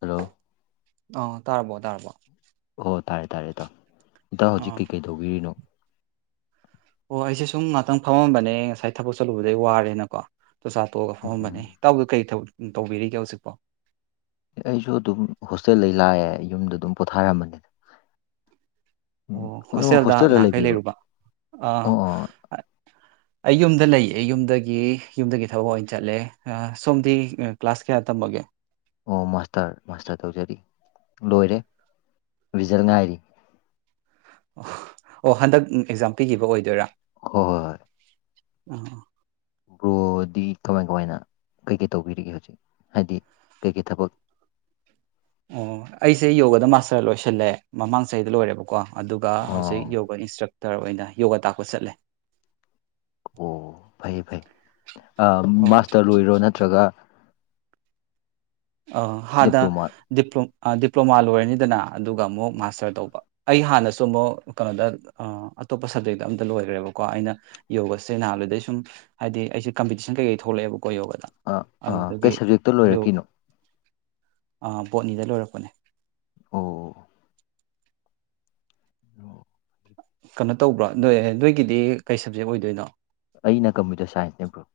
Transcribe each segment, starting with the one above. Hello ꯑꯣ ꯇꯥꯔꯕꯣ ꯇꯥꯔꯔꯕꯣ ꯑꯣ ꯇꯥꯔꯦ ꯇꯥꯔꯦ ꯏꯇꯥꯎ ꯏꯇꯥꯎ ꯍꯧꯖꯤꯛ ꯑꯥ ꯀꯩꯀꯩ ꯇꯧꯕꯤꯔꯤꯅꯣ ꯍꯣꯏ ꯑꯩꯁꯦ ꯁꯨꯝ ꯉꯍꯥꯛꯇꯪ ꯐꯝꯃꯝꯕꯅꯦ ꯉꯁꯥꯏ ꯊꯕꯛ ꯆꯠꯂꯨꯕꯗꯩ ꯋꯥꯔꯦꯅꯀꯣ ꯆꯣꯆꯥ ꯇꯣꯛꯑꯒ ꯐꯝꯃꯝꯕꯅꯦ ꯎꯝ ꯏꯇꯥꯎꯗ ꯀꯔꯤ ꯇꯧꯕꯤꯔꯤꯒꯦ ꯍꯧꯖꯤꯛꯐꯥꯎ ꯑꯩꯁꯨ ꯑꯗꯨꯝ ꯍꯣꯁꯇꯦꯜꯗ ꯂꯥꯛꯑꯦ ꯌꯨꯝꯗ ꯑꯗꯨꯝ ꯄꯣꯊꯥꯔꯝꯕꯅꯤꯗ ꯑꯣ ꯍꯣꯁꯇꯦꯜꯗ ꯅꯍꯥꯟꯈꯩ ꯂꯩꯔꯨꯕ ꯑꯥ ꯑꯣ ꯑꯣ ꯑꯩ ꯌꯨꯝꯗ ꯂꯩꯌꯦ ꯌꯨꯝꯗꯒꯤ ꯌꯨꯝꯗꯒꯤ ꯊꯕꯛ ꯑꯣꯏꯅ ꯆꯠꯂꯦ ꯁꯣꯝꯗꯤ ꯀ꯭ꯂꯥꯁ ꯀꯌꯥ ꯇꯝꯃꯒꯦ ꯑꯣ ꯃꯥꯁꯇꯔ ꯃꯥꯁꯇꯔ ꯇꯧꯖꯔꯤ ꯂꯣꯏꯔꯦ ꯔꯤꯖꯜ ꯉꯥꯏꯔꯤ ꯑꯣ ꯑꯣ ꯍꯟꯗꯛ ꯑꯦꯛꯖꯥꯝ ꯄꯤꯈꯤꯕ ꯑꯣꯏꯗꯣꯏꯔꯥ ꯍꯣꯏ ꯍꯣꯏ ꯍꯣꯏ ꯑ ꯭ꯕꯔꯣꯗꯤ ꯀꯃꯥꯏ ꯀꯃꯥꯏꯅ ꯀꯩꯀꯩ ꯇꯧꯕꯤꯔꯤꯒꯦ ꯍꯧꯖꯤꯛ ꯍꯥꯏꯗꯤ ꯀꯩꯀꯩ ꯊꯕꯛ ꯔ ꯂꯣꯏꯁꯤꯜꯂꯦ ꯃꯃꯥꯡ ꯆꯍꯤꯗ ꯂꯣꯏꯔꯦꯕꯀꯣ ꯑꯗꯨꯒ ꯑꯣ ꯍꯧꯖꯤꯛ ꯌꯣꯒ ꯏꯟꯁꯇ꯭ꯔꯛꯇꯔ ꯑꯣꯏꯅ ꯌꯣꯒꯥ ꯇꯥꯛꯄ ꯆꯠꯂꯦ ꯑꯣ ꯐꯩ ꯐꯩ ꯑꯣ ꯃꯥꯁꯇꯔ ꯂꯣꯏꯔꯣ ꯅꯠꯇ꯭ꯔꯒ ꯑ ꯍꯥꯟꯅ ꯗꯤꯄ꯭ꯂꯣꯃꯥ ꯗꯤꯄ꯭ꯂꯣꯃꯥ ꯂꯣꯏꯔꯅꯤꯗꯅ ꯑꯗꯨꯒ ꯑꯃꯨꯛ ꯃꯥꯁꯇꯔ ꯇꯧꯕ ꯑꯩ ꯍꯥꯟꯅꯁꯨ ꯑꯃꯨꯛ ꯀꯩꯅꯣꯗ ꯑꯇꯣꯞꯄ ꯁꯕꯖꯦꯛꯇ ꯑꯝꯇ ꯂꯣꯏꯈ꯭ꯔꯦꯕꯀꯣ ꯑꯩꯅ ꯌꯣꯒꯁꯦꯍꯥꯟ ꯑꯗꯨꯗꯩ ꯁꯨꯝ ꯍꯥꯏꯗꯤ ꯑꯩꯁꯦ ꯀꯝꯄꯤꯇꯤꯁꯟ ꯀꯩꯀꯩ ꯊꯣꯛꯂꯛꯑꯦꯕ ꯀꯣ ꯌꯣꯒꯗ ꯑꯥ ꯑꯥ ꯀꯩ ꯑꯗꯨꯗꯒꯤ ꯁꯕꯖꯦꯛꯇ ꯌ ꯂꯣꯏꯔꯛꯈꯤꯅꯣ ꯑꯥ ꯕꯣꯠꯅꯤꯗ ꯂꯣꯏꯔꯛꯄꯅꯦ ꯑꯣ ꯏꯑꯣ ꯀꯩꯅꯣ ꯇꯧꯕ꯭ꯔꯥ ꯅꯣꯏ ꯅꯣꯏꯒꯤꯗꯤ ꯀꯩ ꯁꯕꯖꯦꯛ ꯑꯣꯏꯗꯣꯏꯅꯣ ꯑꯩꯅ ꯀꯝꯄꯤ꯭ꯌꯨꯇꯔ ꯁꯥꯏꯟꯁ ꯅꯦ ꯕꯔꫭ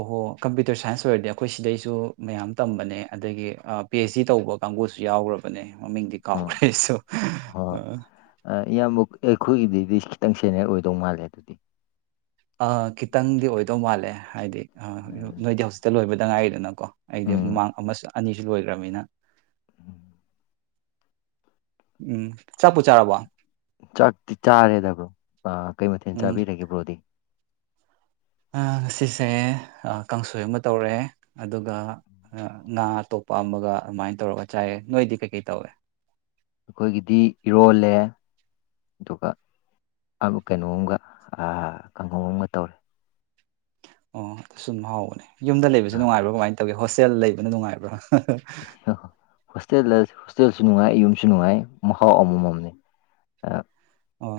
ꯑꯣꯍꯣ ꯀꯝꯄꯤ꯭ꯌꯨꯇꯔ ꯁꯥꯏꯟꯁ ꯑꯣꯏꯔꯗꯤ ꯑꯩꯈꯣꯏ ꯁꯤꯗꯩꯁꯨ ꯃꯌꯥꯝ ꯇꯝꯕꯅꯦ ꯑꯗꯒꯤ ꯑ ꯄꯤ ꯑꯩꯁ ꯗꯤ ꯇꯧꯕ ꯀꯥꯡꯕꯨꯁꯨ ꯌꯥꯎꯒ꯭ꯔꯕꯅꯦ ꯃꯃꯤꯡꯗꯤ ꯑꯥ ꯀꯥꯎꯈ꯭ꯔꯦ ꯑꯩꯁꯨ ꯍꯣꯏ ꯑ ꯑꯥ, ꯏꯌꯥꯝꯕ ꯑꯩꯈꯣꯏꯒꯤꯗꯗꯤ ꯈꯤꯇꯪ ꯁꯦꯅꯤꯌ꯭ꯔ ꯑꯣꯏꯗꯧ ꯃꯥꯜꯂꯦ ꯑꯗꯨꯗꯤ ꯑ ꯈꯤꯇꯪꯗꯤ ꯑꯣꯏꯗꯧ ꯃꯥꯜꯂꯦ ꯍꯥꯏꯗꯤ ꯑꯗꯨ ꯑꯥ, ꯅꯣꯏꯗꯤ ꯍꯧꯖꯤꯛꯇ ꯂꫭꯏꯕꯗ ꯉꯥꯏꯔꯤꯗꯅ ꯀꯣ ꯑꯩꯗꯤ ꯎꯝ ꯃꯃꯥꯡ ꯑꯃꯁꯨ ꯑꯅꯤꯁꯨ ꯂꯣꯏꯒ꯭ꯔꯕꯅꯤꯅ ꯎꯝ ꯆꯥꯛꯄꯨ ꯆꯥꯔꯕꯣ ꯆꯥꯛꯇꯤ ꯆꯥꯔꯦꯗ ꯕꯔꯣ ꯑ ꯀꯩ ꯃꯊꯦꯜ ꯆꯥꯕꯤꯔꯒꯦ ꯕꯔꯣꯗꯤ ꯑ ꯉꯁꯤꯁꯦ ꯑ ꯀꯥꯡꯁꯣꯏ ꯑꯃ ꯇꯧꯔꯦ ꯑꯗꯨꯒ ꯑ ꯉꯥ ꯑꯇꯣꯞ ꯄꯥꯝꯃꯒ ꯑꯗꯨꯃꯥꯏꯅ ꯇꯧꯔꯒ ꯆꯥꯏꯌꯦ ꯅꯣꯏꯗꯤ ꯀꯩ ꯀꯩ ꯇꯧꯔꯦ ꯑꯈꯣꯏꯒꯤꯗꯤ ꯏꯔꯣꯜꯂꯦ ꯑꯗꯨꯒ ꯑꯕꯨ ꯀꯩꯅꯣꯝꯒ ꯑ ꯀꯥꯡꯒꯧ ꯑꯃ ꯇꯧꯔꯦ ꯑꯣ ꯑꯁꯨꯝ ꯍꯥꯎꯕꯅꯦ ꯌꯨꯝꯗ ꯂꯩꯕꯖꯦ ꯑꯥ, ꯅꯨꯡꯉꯥꯏꯕ꯭ꯔꯥ ꯀꯃꯥꯏ ꯇꯧꯒꯦ ꯍꯣꯁꯇꯦꯜ ꯂꯩꯕꯅ ꯅꯨꯡꯉꯥꯏꯕ꯭ꯔꫭ ꯍꯥ ꯍꯥ ꯍꯣꯁꯇꯦꯜ ꯂꯩꯔꯁꯨꯍꯣꯁꯇꯦꯜꯁꯨ ꯅꯨꯡꯉꯥꯏ ꯌꯨꯝꯁꯨ ꯅꯨꯡꯉꯥꯏ ꯃꯍꯥꯎ ꯑꯃꯃꯝꯅꯦ ꯑ ꯍꫭꯏ ꯑꯣ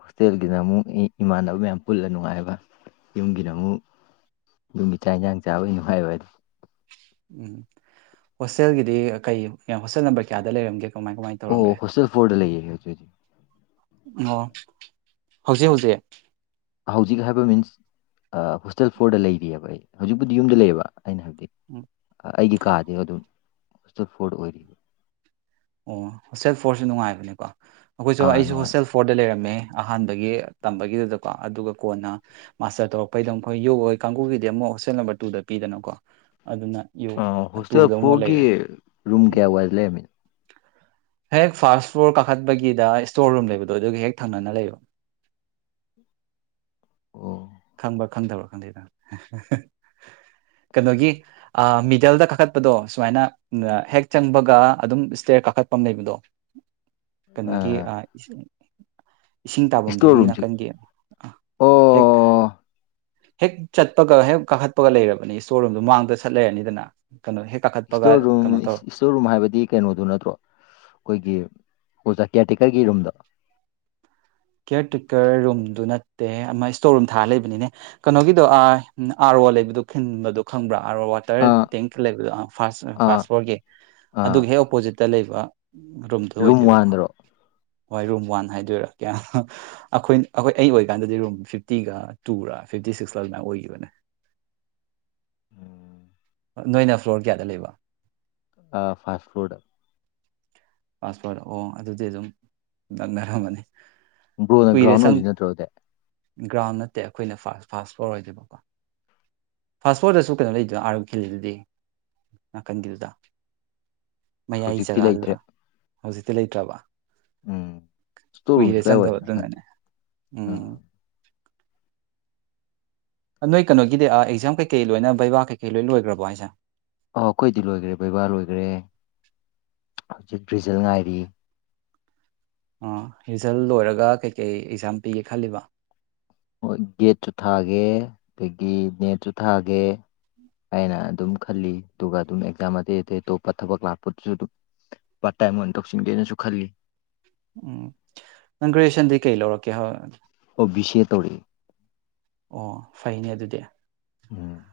ꯍꯣꯁꯇꯦꯜꯒꯤꯅ ꯑꯃꯨꯛ ꯏꯃꯥꯟꯅꯕ ꯃꯌꯥꯝ ꯄꯨꯜꯂ ꯅꯨꯡꯉꯥꯏꯕ ꯌꯨꯝꯒꯤꯅ ꯑꯃꯨꯛ ꯌꯨꯝꯒꯤ ꯆꯥꯥꯛ ꯏꯟꯖꯥꯡ ꯆꯥꯕꯒꯤ ꯅꯨꯡꯉꯥꯏꯕꯗꯤ ꯎꯝ ꯍꯣꯁꯇꯦꯜꯒꯤꯗꯤ ꯀꯩ ꯃꯤꯌꯥꯝ ꯍꯣꯁꯇꯦꯜ ꯅꯝꯕꯔ ꯀꯌꯥꯗ ꯂꯩꯔꯝꯒꯦ ꯀꯃꯥꯏ ꯀꯃꯥꯏꯅ ꯇꯧꯔꯝꯒꯦ ꯑꯣ ꯍꯣꯁꯇꯦꯜ ꯐꯣꯔꯗ ꯂꯩꯌꯦ ꯑꯗꯨꯗꯤ ꯑꯣ ꯍꯧꯖꯤꯛ ꯍꯧꯖꯤꯛ ꯍꯧꯖꯤꯛ ꯍꯥꯏꯕ ꯃꯤꯟꯁ ꯑ ꯍꯣꯁꯇꯦꯜ ꯐꯣꯔꯗ ꯂꯩꯔꯤꯌꯦꯕ ꯑꯩ ꯍꯧꯖꯤꯛꯄꯨꯗꯤ ꯌꯨꯝꯗ ꯂꯩꯌꯦꯕ ꯑꯩꯅ ꯍꯥꯏꯕꯗꯤ ꯎꯝ ꯑꯩꯒꯤ ꯀꯥꯗꯤ ꯑꯗꯨꯝ ꯍꯣꯁꯇꯦꯜ ꯐꯣꯔꯗ ꯑꯣꯏꯔꯤꯕ ꯑꯣ ꯍꯣꯁꯇꯦꯜ ꯐꯣꯔꯁꯨ ꯅꯨꯡꯉꯥꯏꯕꯅꯦꯀꯣ ꯑꯈꯣꯏꯁꯨ ꯑꯥ ꯑꯩꯁꯨ ꯅꯨꯡꯉꯥꯏ ꯍꯣꯁꯇꯦꯜ ꯐꯣꯔꯗ ꯂꯩꯔꯝꯃꯦ ꯑꯍꯥꯟꯕꯒꯤ ꯇꯝꯕꯒꯤꯗꯨꯗꯀꯣ ꯑꯗꯨꯒ ꯀꯣꯟꯅ ꯃꯥꯁꯇꯔ ꯇꯧꯔꯛꯄꯩꯗ ꯑꯃꯨꯛ ꯃꯈꯣꯏ ꯌꯨ‌ ꯍꫭꯏ ꯀꯥꯡꯒꯨꯒꯤꯗꯤ ꯑꯃꯨꯛ ꯍꯣꯁꯇꯦꯜ ꯅꯝꯕꯔ ꯇꯨꯗ ꯄꯤꯗꯅꯀꯣ ꯑꯗꯨꯅ ꯌꯨ ꯑ ꯍꯣꯁꯇꯦꯜ ꯇꯨꯗꯃꯨꯛ ꯐꯣꯔꯒꯤ ꯂꯩꯔꯦ ꯔꯨꯝ ꯎꯝ ꯀꯌꯥ ꯋꯥꯏꯗ ꯂꯩꯔꯝꯃꯤꯅꯣ ꯍꯦꯛ ꯐꯥꯁ ꯐ꯭ꯂꯣꯔ ꯀꯥꯈꯠꯄꯒꯤꯗ ꯏꯁꯇꯣꯔ ꯔꯨꯝ ꯂꯩꯕꯗꯣ ꯑꯗꯨꯒꯤ ꯍꯦꯛ ꯊꯪꯅꯅ ꯂꯩꯌꯦꯕ ꯎꯝ ꯈꯪꯕ꯭ꯔ ꯈꯪꯗꯕ꯭ꯔꯥ ꯈꯪꯗꯦꯗ ꯍꯥ ꯍꯥ ꯍꯥ ꯀꯩꯅꯣꯒꯤ ꯑ ꯃꯤꯗꯜꯗ ꯀꯥꯈꯠꯄꯗꯣ ꯁꯨꯃꯥꯏꯅ ꯑ ꯍꯦꯛ ꯆꯪꯕꯒ ꯑꯗꯨꯝ ꯏꯁꯇꯦꯔ ꯀꯥꯈꯠꯄꯝ ꯂꯩꯕꯗꯣ ꯀꯩꯅꯣꯒꯤ ꯑ ꯏꯁꯤꯡ ꯏꯁꯇꯣꯔ ꯇꯥꯕꯝꯗꯨꯒꯤ ꯔꯨꯝꯁꯤ ꯅꯥꯀꯟꯒꯤ ꯑ ꯍꯦꯛ ꯑꯣ ꯍꯦꯛ ꯆꯠꯄꯒ ꯍꯦꯛ ꯀꯥꯈꯠꯄꯒ ꯂꯩꯔꯕꯅꯤ ꯏꯁꯇꯣꯔ ꯔꯨꯝꯗꯣ ꯃꯥꯡꯗ ꯁꯠ ꯂꯩꯔꯅꯤꯗꯅ ꯀꯩꯅꯣ ꯍꯦꯛ ꯀꯥꯈꯠꯄꯒ ꯏꯁꯇꯣꯔ ꯔꯨꯝ ꯀꯩꯅꯣ ꯇꯧꯔꯣ ꯏꯁꯇꯣꯔ ꯔꯨꯝ ꯍꯥꯏꯕꯗꯤ ꯀꯩꯅꯣꯗꯨ ꯅꯠꯇ꯭ꯔꯣ ꯑꯈꯣꯏꯒꯤ ꯑꯣꯖꯥ ꯀꯤꯌ꯭ꯔ ꯇꯦꯛꯀꯔꯒꯤ ꯔꯨꯝꯗꫭ ꯀꯤꯌ꯭ꯔ ꯇꯦꯀꯔ ꯔꯨꯝꯗꯨ ꯅꯠꯇꯦ ꯑꯃ ꯏꯁꯇꯣꯔ ꯔꯨꯝ ꯊꯥꯔ ꯂꯩꯕꯅꯤꯅꯦ ꯀꯩꯅꯣꯒꯤꯗꯣꯥ ꯑꯥꯏ ꯎꯝ ꯑꯥ ꯔꫭ ꯔꯣ ꯂꯩꯕꯗꯨ ꯈꯪꯕꯗꯨ ꯈꯪꯕ꯭ꯔꯥ ꯑꯥꯔꫭ ꯋꯥꯇꯔ ꯑꯥ ꯇꯦꯡ ꯂꯩꯕꯗꯣ ꯑ ꯐꯥꯁ ꯑ ꯑꯥ ꯐꯥꯁ ꯐ꯭ꯂꯣꯔꯒꯤ ꯑꯥ ꯑꯗꯨꯒꯤ ꯍꯦꯛ ꯑꯣꯄꯣꯖꯤꯠꯇ ꯂꯩꯕ ꯔꯨꯝꯗꫭ ꯔꯨꯝ ꯑꯣꯏꯗꯣꯏꯕꯀꯣ ꯋꯥꯟꯗꯔꯣ ꯍꯣꯏ ꯔꯨꯝ ꯋꯥꯟ ꯍꯥꯏꯗꯣꯏꯔꯥ ꯀꯌꯥ ꯑꯍꯥ ꯑꯈꯣꯏ ꯑꯈꯣꯏ ꯑꯩ ꯑꯣꯏꯔꯤꯀꯥꯟꯗꯗꯤ ꯔꯨꯝ ꯐꯤꯞꯇꯤꯒ ꯇꯨ ꯔꯥ ꯐꯤꯞꯇꯤ ꯁꯤꯛꯁꯂ ꯑꯗꯨꯃꯥꯏ ꯑꯣꯏꯈꯤꯕꯅꯦ ꯎꯝ ꯑ ꯅꯣꯏꯅ ꯐ꯭ꯂꯣꯔ ꯀꯌꯥꯗ ꯂꯩꯕ ꯑ ꯐꯥꯁ ꯐ꯭ꯂꫭꯔꯗ ꯐꯥꯁ ꯐꯂꫭ꯭ꯔꯗ ꯑꯣ ꯑꯗꯨꯗꯤ ꯑꯗꯨꯝ ꯅꯛꯅꯔꯝꯃꯅꯤ ꯕ꯭ꯔꯣꯅ ꯀꯨꯏꯔꯦ ꯒ꯭ꯔꯥꯎꯟ ꯁꯪ ꯑꯣꯏꯗꫭꯏ ꯅꯠꯇ꯭ꯔꫭ ꯑꯗꯨꯗꯤ ꯒ꯭ꯔꯥꯎꯟ ꯅꯠꯇꯦ ꯑꯩꯈꯣꯏꯅ ꯐꯥꯁ ꯐꯥꯁ ꯐꯂꫭ꯭ꯔ ꯑꯣꯏꯗꯨꯏꯕꯀꯣ ꯐꯥꯁ ꯐꯣꯔꯗꯁꯨ ꯀꯩꯅꯣ ꯂꯩꯗꯅ ꯑꯥ ꯔꫭ ꯈꯤꯜꯂꯤꯗꯨꯗꯤ ꯅꯥꯀꯟꯒꯤꯗꯨꯗ ꯃ ꯌꯥꯏ ꯍꯧꯖꯤꯛꯇꯤ ꯆꯒꯒꯥꯗꯗ ꯂꯩꯇ꯭ꯔꯦ ꯍꯧꯖꯤꯛꯇꯤ ꯂꯩꯇ꯭ꯔꯕ ꯎꯝ ꯏꯁꯇꯣꯔ ꯀꯨꯏꯔꯦ ꯔꯨꯝꯁꯤ ꯀꯥꯏꯋꯥꯏꯗꯅꯣ ꯈꯪꯗꯦ ꯆꯪꯗꯕꯗꯨꯅꯅꯦ ꯎꯝ ꯑꯥ ꯅꯣꯏ ꯀꯩꯅꯣꯒꯤꯗꯤ ꯑꯦꯛꯖꯥꯝ ꯀꯩꯀꯩ ꯂꯣꯏꯅ ꯕꯩꯕꯥ ꯀꯩꯀꯩ ꯂꯣꯏ ꯂꯣꯏꯈ꯭ꯔꯕꯣ ꯍꯥꯏꯁꯦ ꯑꯣ ꯑꯩꯈꯣꯏꯗꯤ ꯂꯣꯏꯈ꯭ꯔꯦ ꯕꯩꯕꯥ ꯂꯣꯏꯈ꯭ꯔꯦ ꯍꯧꯖꯤꯛ ꯕ꯭ꯔꯤꯖꯜ ꯉꯥꯏꯔꯤ ꯑꯥ ꯔꯤꯖꯜ ꯂꯣꯏꯔꯒ ꯀꯩꯀꯩ ꯑꯦꯛꯖꯥꯝ ꯄꯤꯒꯦ ꯈꯜꯂꯤꯕ ꯒꯦꯠꯁꯨ ꯊꯥꯒꯦ ꯑꯗꯒꯤ ꯅꯦꯠꯁꯨ ꯊꯥꯒꯦ ꯑꯩꯅ ꯑꯗꯨꯝ ꯈꯜꯂꯤ ꯑꯗꯨꯒ ꯑꯗꯨꯝ ꯑꯦꯛꯖꯥꯝ ꯑꯇꯩ ꯑꯇꯩ ꯑꯇꯣꯞꯄ ꯊꯕꯛ ꯂꯥꯛꯄꯗꯨꯁꯨ ꯑꯗꯨꯝ ꯄꯇꯥꯏꯃꯣꯟ ꯇꯧꯁꯤꯟꯒꯦꯅꯁꯨ ꯈꯜꯂꯤ ꯎꯝ ꯅꯪ ꯒ꯭ꯔꯦꯖꯌꯦꯁꯟꯗꯤ ꯀꯩ ꯂꯧꯔꯛꯀꯦ ꯑꯣ ꯁꯤꯦ ꯇꯔꯤ ꯑꯣ ꯐꯩꯅꯦ ꯑꯗꯨꯗꯤ ꯎꯝ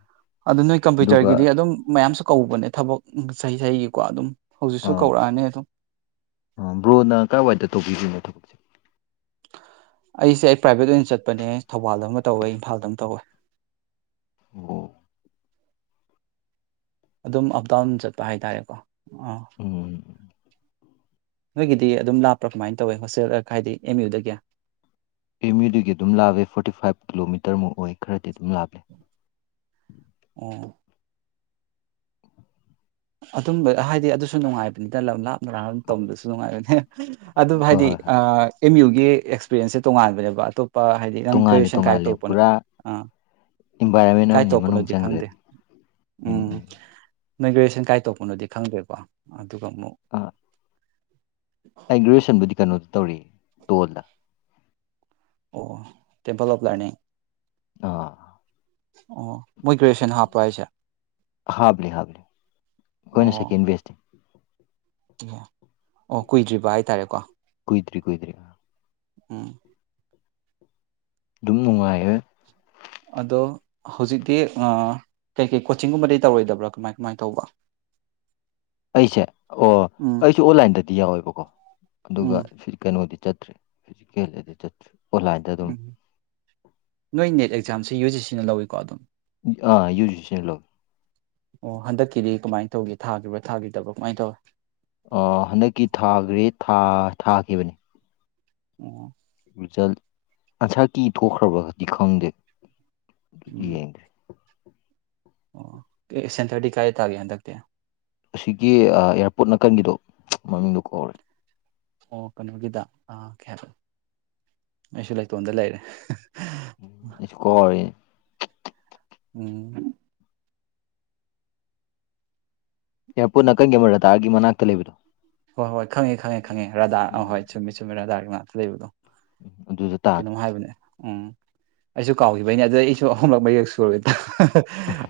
ꯑꯗꯨ ꯅꯣꯏ ꯑꯗꯨꯒ ꯀꯝꯄ꯭ꯌꯨꯇꯔꯒꯤꯗꯤ ꯑꯗꯨꯝ ꯃꯌꯥꯝꯁꯨ ꯀꯧꯕꯅꯦ ꯊꯕꯛ ꯆꯍꯤ ꯆꯍꯤꯒꯤꯀꯣ ꯑꯗꯨꯝ ꯍꯧꯖꯤꯛꯁꯨ ꯑꯥ ꯀꯧꯔꯛꯑꯅꯤ ꯑꯗꯨꯝ ꯑ ꯕ꯭ꯔꯣꯅ ꯀꯥꯏꯋꯥꯏꯗ ꯇꯧꯕꯤꯔꯤꯅꯣ ꯊꯕꯛꯁꯦ ꯑꯩꯁꯦ ꯑꯩ ꯄ꯭ꯔꯥꯏꯚꯦꯠ ꯑꯣꯏꯅ ꯆꯠꯄꯅꯦ ꯊꯧꯕꯥꯜꯗ ꯑꯃ ꯇꯧꯋꯦ ꯏꯝꯐꯥꯜꯗ ꯑꯃ ꯇꯧꯋꯦ ꯑꯣ ꯑꯗꯨꯝ ꯑꯞ ꯗꯥꯎꯟ ꯆꯠꯄ ꯍꯥꯏꯇꯥꯔꯦꯀꯣ ꯑꯥ ꯎꯝ ꯅꯣꯏꯒꯤꯗꯤ ꯑꯗꯨꯝ ꯂꯥꯞꯄ꯭ꯔꯥ ꯀꯃꯥꯏꯅ ꯇꯧꯋꯦ ꯍꯣꯁꯇꯦꯜ ꯍꯥꯏꯗꯤ ꯑꯦꯝ ꯌꯨꯗꯒꯤ ꯑꯦꯝ ꯌꯨꯗꯨꯒꯤ ꯑꯗꯨꯝ ꯂꯥꯞꯂꯦ ꯐꯣꯔꯇꯤ ꯐꯥꯏꯚ ꯀꯤꯂꯣꯃꯤꯇꯔꯃꯨꯛ ꯑꯣꯏ ꯈꯔꯗꯤ ꯑꯗꯨꯝ ꯂꯥꯞꯂꯦ [inaudible] ꯑꯣ ꯑꯗꯨꯝꯕ ꯍꯥꯏꯗꯤ ꯑꯗꯨꯁꯨ ꯅꯨꯡꯉꯥꯏꯕꯅꯤꯗ ꯂꯝ ꯂꯥꯞꯅ ꯂꯥꯞ ꯇꯧꯕꯗꯨꯁꯨ ꯅꯨꯡꯉꯥꯏꯕꯅꯤ ꯑꯗꯨꯕꯨ ꯍꯣꯏ ꯍꯥꯏꯗꯤ ꯍꯣꯏ ꯍꯣꯏ ꯑꯦꯝ ꯌꯨꯒꯤ ꯑꯦꯛꯁꯄꯤꯔꯦꯟꯁꯁꯦ ꯇꯣꯉꯥꯟꯕꯅꯦꯕ ꯑꯇꯣꯞꯄ ꯍꯥꯏꯗꯤ ꯅꯪ ꯇꯣꯡꯉꯥꯜꯂꯦ ꯀꯁꯟ ꯀꯥꯏ ꯇꯣꯡꯉꯥꯜꯂꯦ ꯇꯄꯅꯦ ꯄꯨꯔꯥ ꯑ ꯏꯟꯚꯥꯏꯔꯣꯟꯃꯦꯟ ꯑꯃꯅꯤ ꯃꯅꯨꯡ ꯆꯪꯈ꯭ꯔꯗꯤ ꯎꯝ ꯅꯣꯏ ꯒ꯭ꯔꯦꯌꯦꯁꯟ ꯀꯥꯏ ꯇꯧꯄꯅꯣꯗꯤ ꯈꯪꯗ꯭ꯔꯦꯀꯣ ꯑꯗꯨꯒ ꯑꯃꯨꯛ ꯑ ꯑꯩ ꯒ꯭ꯔꯦꯦꯁꯟꯕꯨꯗꯤ ꯀꯩꯅꯣꯗ ꯇꯧꯔꯤ ꯇꯣꯜꯗ ꯑꯣ ꯇꯦꯝꯄꯜ ꯑꯣꯐ ꯂꯔꯅꯤꯡ ꯑꯥ ꯑꯣ ꯃꯣꯏ ꯭ꯔꯦꯖꯨꯌꯦꯁꯟ ꯍꯥꯔꯄꯁꯦ ꯍꯥꯥꯎꯕ ꯍꯥꯕ ꯀꯣꯏꯅ ꯑꯣ ꯁꯀꯤ ꯏꯟꯚꯦꯁ ꯑꯣ ꯀꯨꯏꯗ꯭ꯔꯤꯕ ꯍꯥꯏꯇꯥꯔꯦꯀꯣ ꯀꯨꯣꯏꯗ꯭ꯔꯤ ꯀꯣꯏꯗ꯭ꯔꯤ ꯎꯝ ꯑꯗꯨꯝ ꯅꯨꯡꯉꯥꯏ ꯑꯗꯣ ꯍꯧꯖꯤꯛꯇꯤ ꯀꯩꯀꯩ ꯀꯣꯆꯤꯡꯒꯨꯝꯕꯗꯤ ꯇꯧꯔꯣꯏꯗꯕ꯭ꯔꯥ ꯀꯃꯥꯏ ꯀꯃꯥꯏ ꯇꯧꯕ [inaudible] ꯑꯩꯁꯦ ꯑꯣ ꯎꯝ ꯑꯩꯁꯨꯦ ꯑꯣꯟꯂꯥꯏꯟꯗꯗꯤ ꯌꯥꯎꯋꯦꯕꯀꯣ ꯑꯗꯨꯒ ꯎꯝ ꯁꯤ ꯀꯩꯅꯣꯗꯤ ꯆꯠꯇ꯭ꯔꯦ ꯐꯤꯖꯤꯀꯦꯜꯗꯗꯤ ꯆꯠꯇ ꯎꯝ ꯅꯣꯏ ꯅꯦꯠ ꯑꯦꯛꯖꯥꯝꯁꯦ ꯌꯨ ꯖꯤ ꯁꯤꯅ ꯂꯧꯋꯤꯀꯣ ꯑꯗꯨꯝ ꯑꯥ ꯌꯨꯖꯤꯁꯂꯣ ꯑꯣ ꯍꯟꯗꯛꯀꯤꯗꯤ ꯀꯃꯥꯏꯅ ꯇꯧꯒꯦ ꯊꯥꯈꯤꯕꯔꯤꯕ꯭ꯔꯥ ꯊꯥꯈꯤꯗꯕ ꯀꯃꯥꯏꯅ ꯇꯧꯏꯤ ꯑ ꯍꯟꯗꯛꯀꯤ ꯊꯥꯈ꯭ꯔꯦ ꯊꯥꯈꯤꯕꯅꯤ ꯑꯣꯝ ꯔꯤꯖꯜ ꯑꯟꯁꯥꯔ ꯀꯤ ꯊꯣꯛꯈ꯭ꯔꯕꯒꯗꯤ ꯈꯪꯗꯦ ꯎꯝ ꯗ꯭ꯔ ꯑꯣ ꯑꯦ ꯁꯦꯟꯊꯔꯗꯤ ꯀꯥꯏ ꯇꯥꯒꯦ ꯍꯟꯗꯛꯇꯤ ꯑꯁꯤꯒꯤ ꯑꯦꯌꯥꯔꯄꯣꯔꯠ ꯅꯥꯀꯟꯒꯤꯗꯣ ꯃꯃꯤꯡꯗꯣ ꯀꯧꯔꯦ ꯑꯣ ꯀꯩꯅꯣꯒꯤꯗ ꯑꯥ ꯍꯥꯏ ꯑꯩꯁꯨ ꯂꯩꯇꯣꯟꯗ ꯂꯩꯔꯦ ꯍꯣꯏ꯫ ꯎꯝ ꯏꯌꯥꯔꯄꯣꯔꯠ ꯅꯥꯀꯟꯒꯤ ꯑꯃꯔꯇꯥꯒꯤ ꯃꯅꯥꯛꯇ ꯂꯩꯕꯅꯣ ꯍꯣꯏ ꯍꯣꯏ ꯈꯪꯉꯦ ꯈꯪꯉꯦ ꯈꯪꯉꯦ ꯔꯙꯥ ꯑꯍ ꯍꯣꯏ ꯆꯨꯝꯃꯤ ꯆꯨꯝꯃꯤ ꯔꯥꯙꯥꯒꯤ ꯉꯥꯛꯇ ꯂꯩꯕꯗꯣ ꯑꯗꯨꯗ ꯇꯥꯈꯤ ꯀꯩꯅꯣꯃ ꯍꯥꯏꯕꯅꯦ ꯎꯝ ꯑꯩꯁꯨ ꯀꯥꯎꯈꯤꯕꯩꯅꯦ ꯑꯗꯨ ꯑꯩꯁꯨ ꯑꯍꯨꯝꯂꯛ ꯃꯌꯦꯛ ꯁꯨꯔꯦ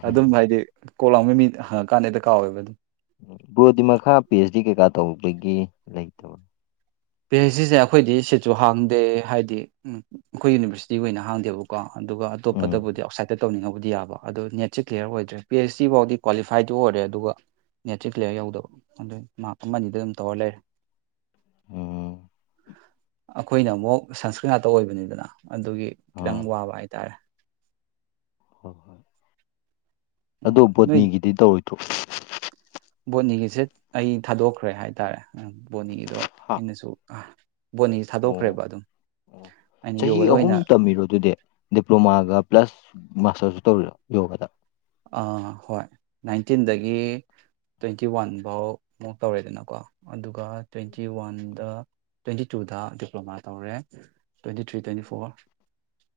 ꯑꯗꯨꯝ ꯎꯝ ꯍꯥꯏꯗꯤ ꯀꯣꯛ ꯂꯥꯡꯕ ꯃꯤ ꯀꯥꯟꯅꯩꯗ ꯀꯥꯎꯋꯦꯕ ꯑꯗꯨꯝ ꯕꯣꯔꯗꯤ ꯃꯈꯥ ꯄꯤ ꯑꯩꯆ ꯗꯤ ꯀꯩꯀꯥ ꯇꯧꯕꯒꯤ ꯂꯩꯇꯕ ꯄꯤ ꯑꯩꯩꯆ ꯁꯤꯁꯦ ꯑꯩꯈꯣꯏꯗꯤ ꯁꯤꯠꯁꯨ ꯍꯥꯡꯗꯦ ꯍꯥꯏꯗꯤ ꯑꯩꯈꯣꯏ ꯌꯨꯅꯤꯚꯔꯁꯤꯇꯤꯒꯤ ꯑꯣꯏꯅ ꯍꯥꯡꯗꯦꯕꯀꯣ ꯑꯗꯨꯒ ꯎꯝ ꯑꯇꯣꯞꯄꯗꯕꯨꯗꯤ ꯑꯥꯎꯁꯥꯏꯠꯇ ꯇꯧꯅꯤꯡꯉꯕꯗꯤ ꯌꯥꯕ ꯑꯗꯣ ꯅꯦꯠꯁꯦ ꯀ꯭ꯂꯤꯌꯥꯔ ꯑꯣꯏꯗ꯭ꯔꯦ ꯄꯤ ꯑꯩꯆ ꯗꯤ ꯐꯥꯎꯗꯤ ꯀ꯭ꯋꯥꯂꯤꯐꯥꯏꯗꯨ ꯑꯣꯏꯔꯦ ꯑꯗꯨꯒ ꯅꯦꯠ꯭ꯔꯤꯛ ꯀꯦꯌꯔ ꯌꯧꯗꯕ ꯑꯗꯨ ꯃꯥ ꯑꯃꯅꯤ ꯑꯅꯤꯗ ꯑꯗꯨꯝ ꯇꯧꯔ ꯂꯩꯔꯦ ꯎꯝ ꯑꯩꯈꯣꯏꯅ ꯑꯃꯨꯛ ꯁꯪꯁꯀ꯭ꯔꯤꯠ ꯉꯥꯛꯇ ꯑꯣꯏꯕꯅꯤꯗꯅ ꯑꯗꯨꯒꯤ ꯈꯤꯇꯪ ꯑꯥ ꯋꯥꯕ ꯍꯥꯏꯇꯥꯔꯦ ꯍꯣꯏ ꯍꯣꯏ ꯎꯝ ꯑꯗꯨꯣ ꯅꯣꯏ ꯕꯣꯠꯅꯤꯒꯤꯗꯤ ꯇꯧꯔꯣꯏ ꯊꯣꯛ ꯕꯣꯅꯤꯒꯤꯁꯦ ꯑꯩ ꯊꯥꯗꯣꯛꯈ꯭ꯔꯦ ꯍꯥꯏꯇꯥꯔꯦ ꯕꯣꯅꯤꯒꯤꯗꯣ ꯍꯥ ꯑꯩꯅꯁꯨ ꯕꯣꯅꯤꯁꯦ ꯑꯣ ꯊꯥꯗꯣꯛꯈ꯭ꯔꯦꯕ ꯑꯗꯨꯝ ꯑꯣ ꯑꯩꯅ ꯆꯍꯤ ꯌꯣꯒꯗ ꯑꯍꯨꯝ ꯑꯣꯏꯅ ꯇꯝꯕꯤꯔꯣ ꯑꯗꯨꯗꯤ ꯗꯤꯄ꯭ꯂꯣꯃꯥꯒ ꯄ꯭ꯂꯁ ꯃꯥꯁꯇꯔꯁꯨ ꯇꯧꯔꯤ ꯌꯣꯒꯗ ꯑꯥ ꯍꯣꯏ ꯅꯥꯏꯟꯇꯤꯟꯗꯒꯤ ꯇ꯭ꯋꯦꯟꯇꯤ ꯋꯥꯟ ꯐꯥꯎ ꯃꯨꯛ ꯇꯧꯔꯦꯗꯅꯀꯣ ꯑꯗꯨꯒ ꯇ꯭ꯋꯦꯟꯇꯤ ꯋꯥꯟꯗ ꯇ꯭ꯋꯦꯟꯇꯤ ꯇꯨꯗ ꯗꯤꯄ꯭ꯂꯣꯃꯥ ꯇꯧꯔꯦ twenty three twenty four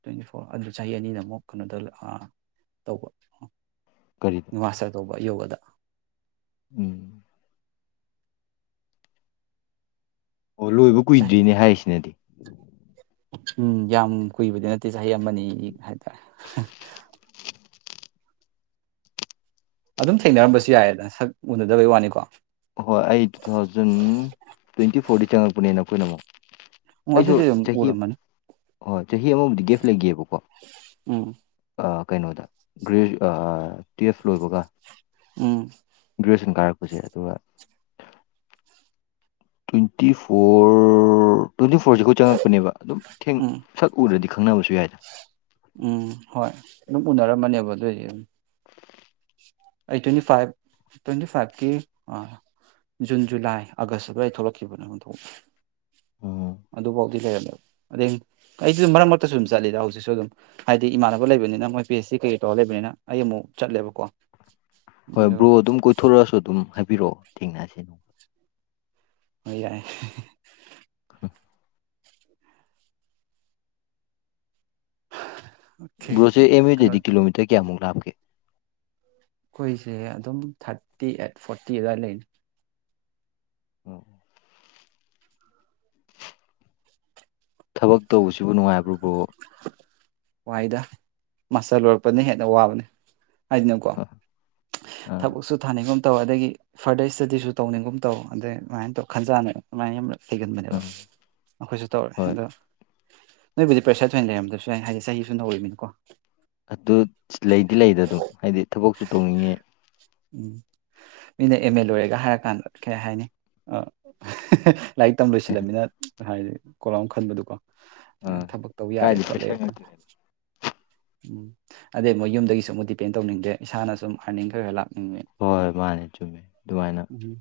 twenty four ꯑꯗꯨ ꯆꯍꯤ ꯑꯅꯤꯗ ꯑꯃꯨꯛ ꯀꯩꯅꯣꯗ ꯑꯥ ꯇꯧꯕ ꯀꯔꯤꯗ ꯃꯁꯇꯦꯔ ꯇꯧꯕ ꯌꯧꯕꯗ ꯎꯝ ꯑꯣ ꯂꯣꯏꯕ ꯆꯥꯏ ꯀꯨꯏꯗ꯭ꯔꯤꯅꯦ ꯍꯥꯏꯔꯤꯁꯤꯅꯗꯤ ꯎꯝ ꯌꯥꯝ ꯀꯨꯏꯕꯗꯤ ꯅꯠꯇꯦ ꯆꯍꯤ ꯑꯃꯅꯤ ꯍꯥꯏꯇꯥꯔꯦ ꯑꯗꯨꯝ ꯊꯦꯡꯅꯔꯝꯕꯁꯨ ꯌꯥꯏꯌꯦꯗ ꯁꯛ ꯎꯅꯗꯕꯩ ꯋꯥꯅꯤꯀꯣ ꯍꯣꯏ ꯑꯩ ꯇꯨ ꯊꯥꯎꯖꯟ ꯇ꯭ꯋꯦꯟꯇꯤ ꯐꯣꯔꯗ ꯆꯪꯉꯛꯄꯅꯦꯅ ꯑꯩꯈꯣꯏꯅ ꯑꯃꯨꯛ ꯎ ꯑꯗꯨꯗꯤ ꯑꯗꯨ ꯎꯔꯝꯕꯅꯤ ꯍ ꯆꯍꯤ ꯑꯃꯗꯤ ꯒꯤꯐ ꯂꯩꯒꯦꯕꯣ ꯎꯝ ꯀꯩꯅꯣꯗ ꯒ꯭ꯔꯦꯖ ꯇꯨꯌꯦꯐ ꯂꯣꯏꯕꯒ ꯎꯝ ꯒ꯭ꯔꯦꯖꯨꯌꯦꯁꯟ ꯀꯥꯔꯄꯁꯦ ꯑꯗꯨꯒ ꯇ꯭ꯋꯦꯟꯇꯤ ꯐꯣꯔ ꯇ꯭ꯋꯦꯟꯇꯤ ꯐꯣꯔꯁꯦ ꯑꯩꯈꯣꯏ ꯆꯪꯉꯛꯄꯅꯦꯕ ꯑꯗꯨꯝꯦꯡ ꯎꯝ ꯁꯛꯎꯔꯗꯤ ꯈꯪꯅꯕꯁꯨ ꯌꯥꯏꯗ ꯎꯝ ꯍꯣꯏ ꯑꯗꯨꯝ ꯎꯅꯔꯝꯕꯅꯦꯕ ꯑꯗꯨꯑꯣꯏꯗꯤ ꯑꯗꯨꯝ ꯑꯩ ꯇ꯭ꯋꯦꯟꯇꯤ ꯐꯥꯏꯚ ꯇ꯭ꯋꯦꯟꯇꯤ ꯐꯥꯏꯚꯀꯤ ꯑ ꯖꯨꯟ ꯖꯨꯂꯥꯏ ꯑꯥꯒꯁꯇꯨ ꯑꯗꯨ ꯑꯩ ꯊꯣꯛꯂꯛꯈꯤꯕꯅꯦ ꯎꯝ ꯑꯗꯨꯐꯥꯎꯗꯤ ꯂꯩꯔꯝꯃꯦꯕ ꯑꯗ ꯑꯩꯁꯨ ꯑꯗꯨꯝ ꯃꯔꯛ ꯃꯔꯛꯇꯁꯨ ꯑꯗꯨꯝ ꯆꯠꯂꯤꯗ ꯍꯧꯖꯤꯛꯁꯨ ꯑꯗꯨꯝ ꯍꯥꯏꯗꯤ ꯏꯃꯥꯟꯅꯕ ꯂꯩꯕꯅꯤꯅ ꯃꯣꯏ ꯄꯤ ꯑꯦꯆ ꯁꯤ ꯀꯩ ꯇꯧꯍꯂꯒꯦ ꯂꯩꯕꯅꯤꯅ ꯑꯩ ꯑꯃꯨꯛ ꯆꯠꯂꯦꯕꯀꯣ ꯍꯣꯏ ꯑꯗꯣ ꯕ꯭ꯔꯣ ꯑꯗꯨꯝ ꯀꯣꯏꯊꯣꯔꯛꯑꯁꯨ ꯑꯗꯨꯝ ꯍꯥꯏꯕꯤꯔꯛꯑꯣ ꯊꯦꯡꯅꯔꯁꯦ ꯑꯣꯏ ꯌꯥꯏ [inaudible] ꯕ꯭ꯔꯣꯁꯦ ꯑꯦꯝ ꯑꯦ ꯀꯩꯅꯣ ꯗꯗꯤ ꯀꯤꯂꯣꯃꯤꯇꯔ ꯀꯌꯥꯃꯨꯛ ꯂꯥꯞꯒꯦ ꯑꯩꯈꯣꯏꯁꯦ ꯑꯗꯨꯝ ꯊꯥꯔꯇꯤ ꯑꯦꯠ ꯐꯣꯔꯇꯤ ꯑꯗꯨꯋꯥꯏ ꯂꯩꯅꯤ ꯎꯝ ꯊꯕꯛ ꯇꯧꯕꯁꯤꯕꯨ ꯅꯨꯡꯉꯥꯏꯕ꯭ꯔꯕ꯭ꯔꯣ ꯋꯥꯏꯗ ꯃꯁꯜ ꯂꯣꯏꯔꯛꯄꯅ ꯍꯦꯟꯅ ꯋꯥꯕꯅꯦ ꯍꯥꯏꯗꯅꯀꯣ ꯑꯥ ꯊꯕꯛꯁꯨ ꯊꯥꯅꯤꯡꯒꯨꯝ ꯇꯧ ꯑꯗꯒꯤ ꯐꯔꯗꯔ ꯏꯁꯇꯗꯤꯁꯨ ꯇꯧꯅꯤꯡꯒꯨꯝ ꯇꯧ ꯑꯗꯩ ꯑꯗꯨꯃꯥꯏꯅ ꯇꯧ ꯈꯟꯖꯥꯅ ꯑꯗꯨꯃꯥꯏꯅ ꯍꯩꯒꯟꯕꯅꯦꯕ ꯎꯝ ꯑꯩꯈꯣꯏꯁꯨ ꯇꯧꯔꯦ ꯍꯣꯏ ꯑꯗꯣ ꯅꯣꯏꯕꯨꯗꯤ ꯄ꯭ꯔꯦꯁꯔ ꯊꯣꯏꯅ ꯂꯩꯔꯝꯗꯁꯨ ꯍꯥꯏꯗꯤ ꯆꯍꯤꯁꯨ ꯅꯧꯔꯤꯕꯅꯤꯀꯣ ꯑꯗꯨ ꯂꯩꯗꯤ ꯂꯩꯗ ꯑꯗꯨꯝ ꯍꯥꯏꯗꯤ ꯊꯕꯛꯁꯨ ꯇꯧꯅꯤꯡꯉꯦ ꯎꯝ ꯃꯤꯅ ꯑꯦꯝ ꯑꯦ ꯂꯣꯏꯔꯒ ꯍꯥꯏꯔꯀꯥꯟꯗ ꯀꯩ ꯍꯥꯏꯅꯤ ꯑ ꯂꯥꯏꯔꯤꯛ ꯇꯝ ꯂꯣꯏꯁꯤꯜꯂꯝꯃꯤꯅ ꯍꯥꯏꯗꯤ ꯀꯣꯂꯥꯝ ꯈꯟꯕꯗꯨꯀꯣ ꯑꯥ ꯊꯕꯛ ꯇꯧꯕ ꯌꯥꯔꯦ ꯀꯥꯏꯗꯤ ꯈꯣꯠꯂꯦ ꯄꯩꯁꯥ ꯈ ꯉꯥꯛꯇꯅꯦ ꯎꯝ ꯑꯗꯩ ꯃꯣꯏ ꯌꯨꯝꯗꯒꯤꯁꯨ ꯑꯃꯨꯛ ꯗꯤꯄꯦꯟ ꯇꯧꯅꯤꯡꯗꯦ ꯏꯁꯥꯅ ꯁꯨꯝ ꯍꯥꯏꯅꯤꯡꯈꯩ ꯈꯔ ꯂꯥ ꯍꯣꯏ ꯍꯣꯏ ꯃꯥꯅꯦ ꯆꯨꯝꯃꯦ ꯑꯗꯨꯃꯥꯏꯅ ꯎꯝ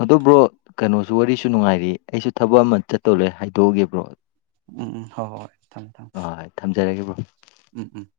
ꯑꯗꯨ ꯕ꯭ꯔꯣ ꯀꯩꯅꯣꯁꯨ ꯋꯥꯔꯤꯁꯨ ꯅꯨꯡꯉꯥꯏꯔꯤ ꯑꯩꯁꯨ ꯊꯕꯛ ꯑꯃ ꯆꯠꯇꯧꯂꯦ ꯍꯥꯏꯗꯣꯛꯑꯒꯦꯕ꯭ꯔꯣ ꯎꯝ ꯍꯣꯏ ꯍꯣꯏ ꯊꯝꯃꯦ ꯊꯝꯃꯦ ꯖꯔꯒꯕꯣ ꯎꯝ ꯎꯝ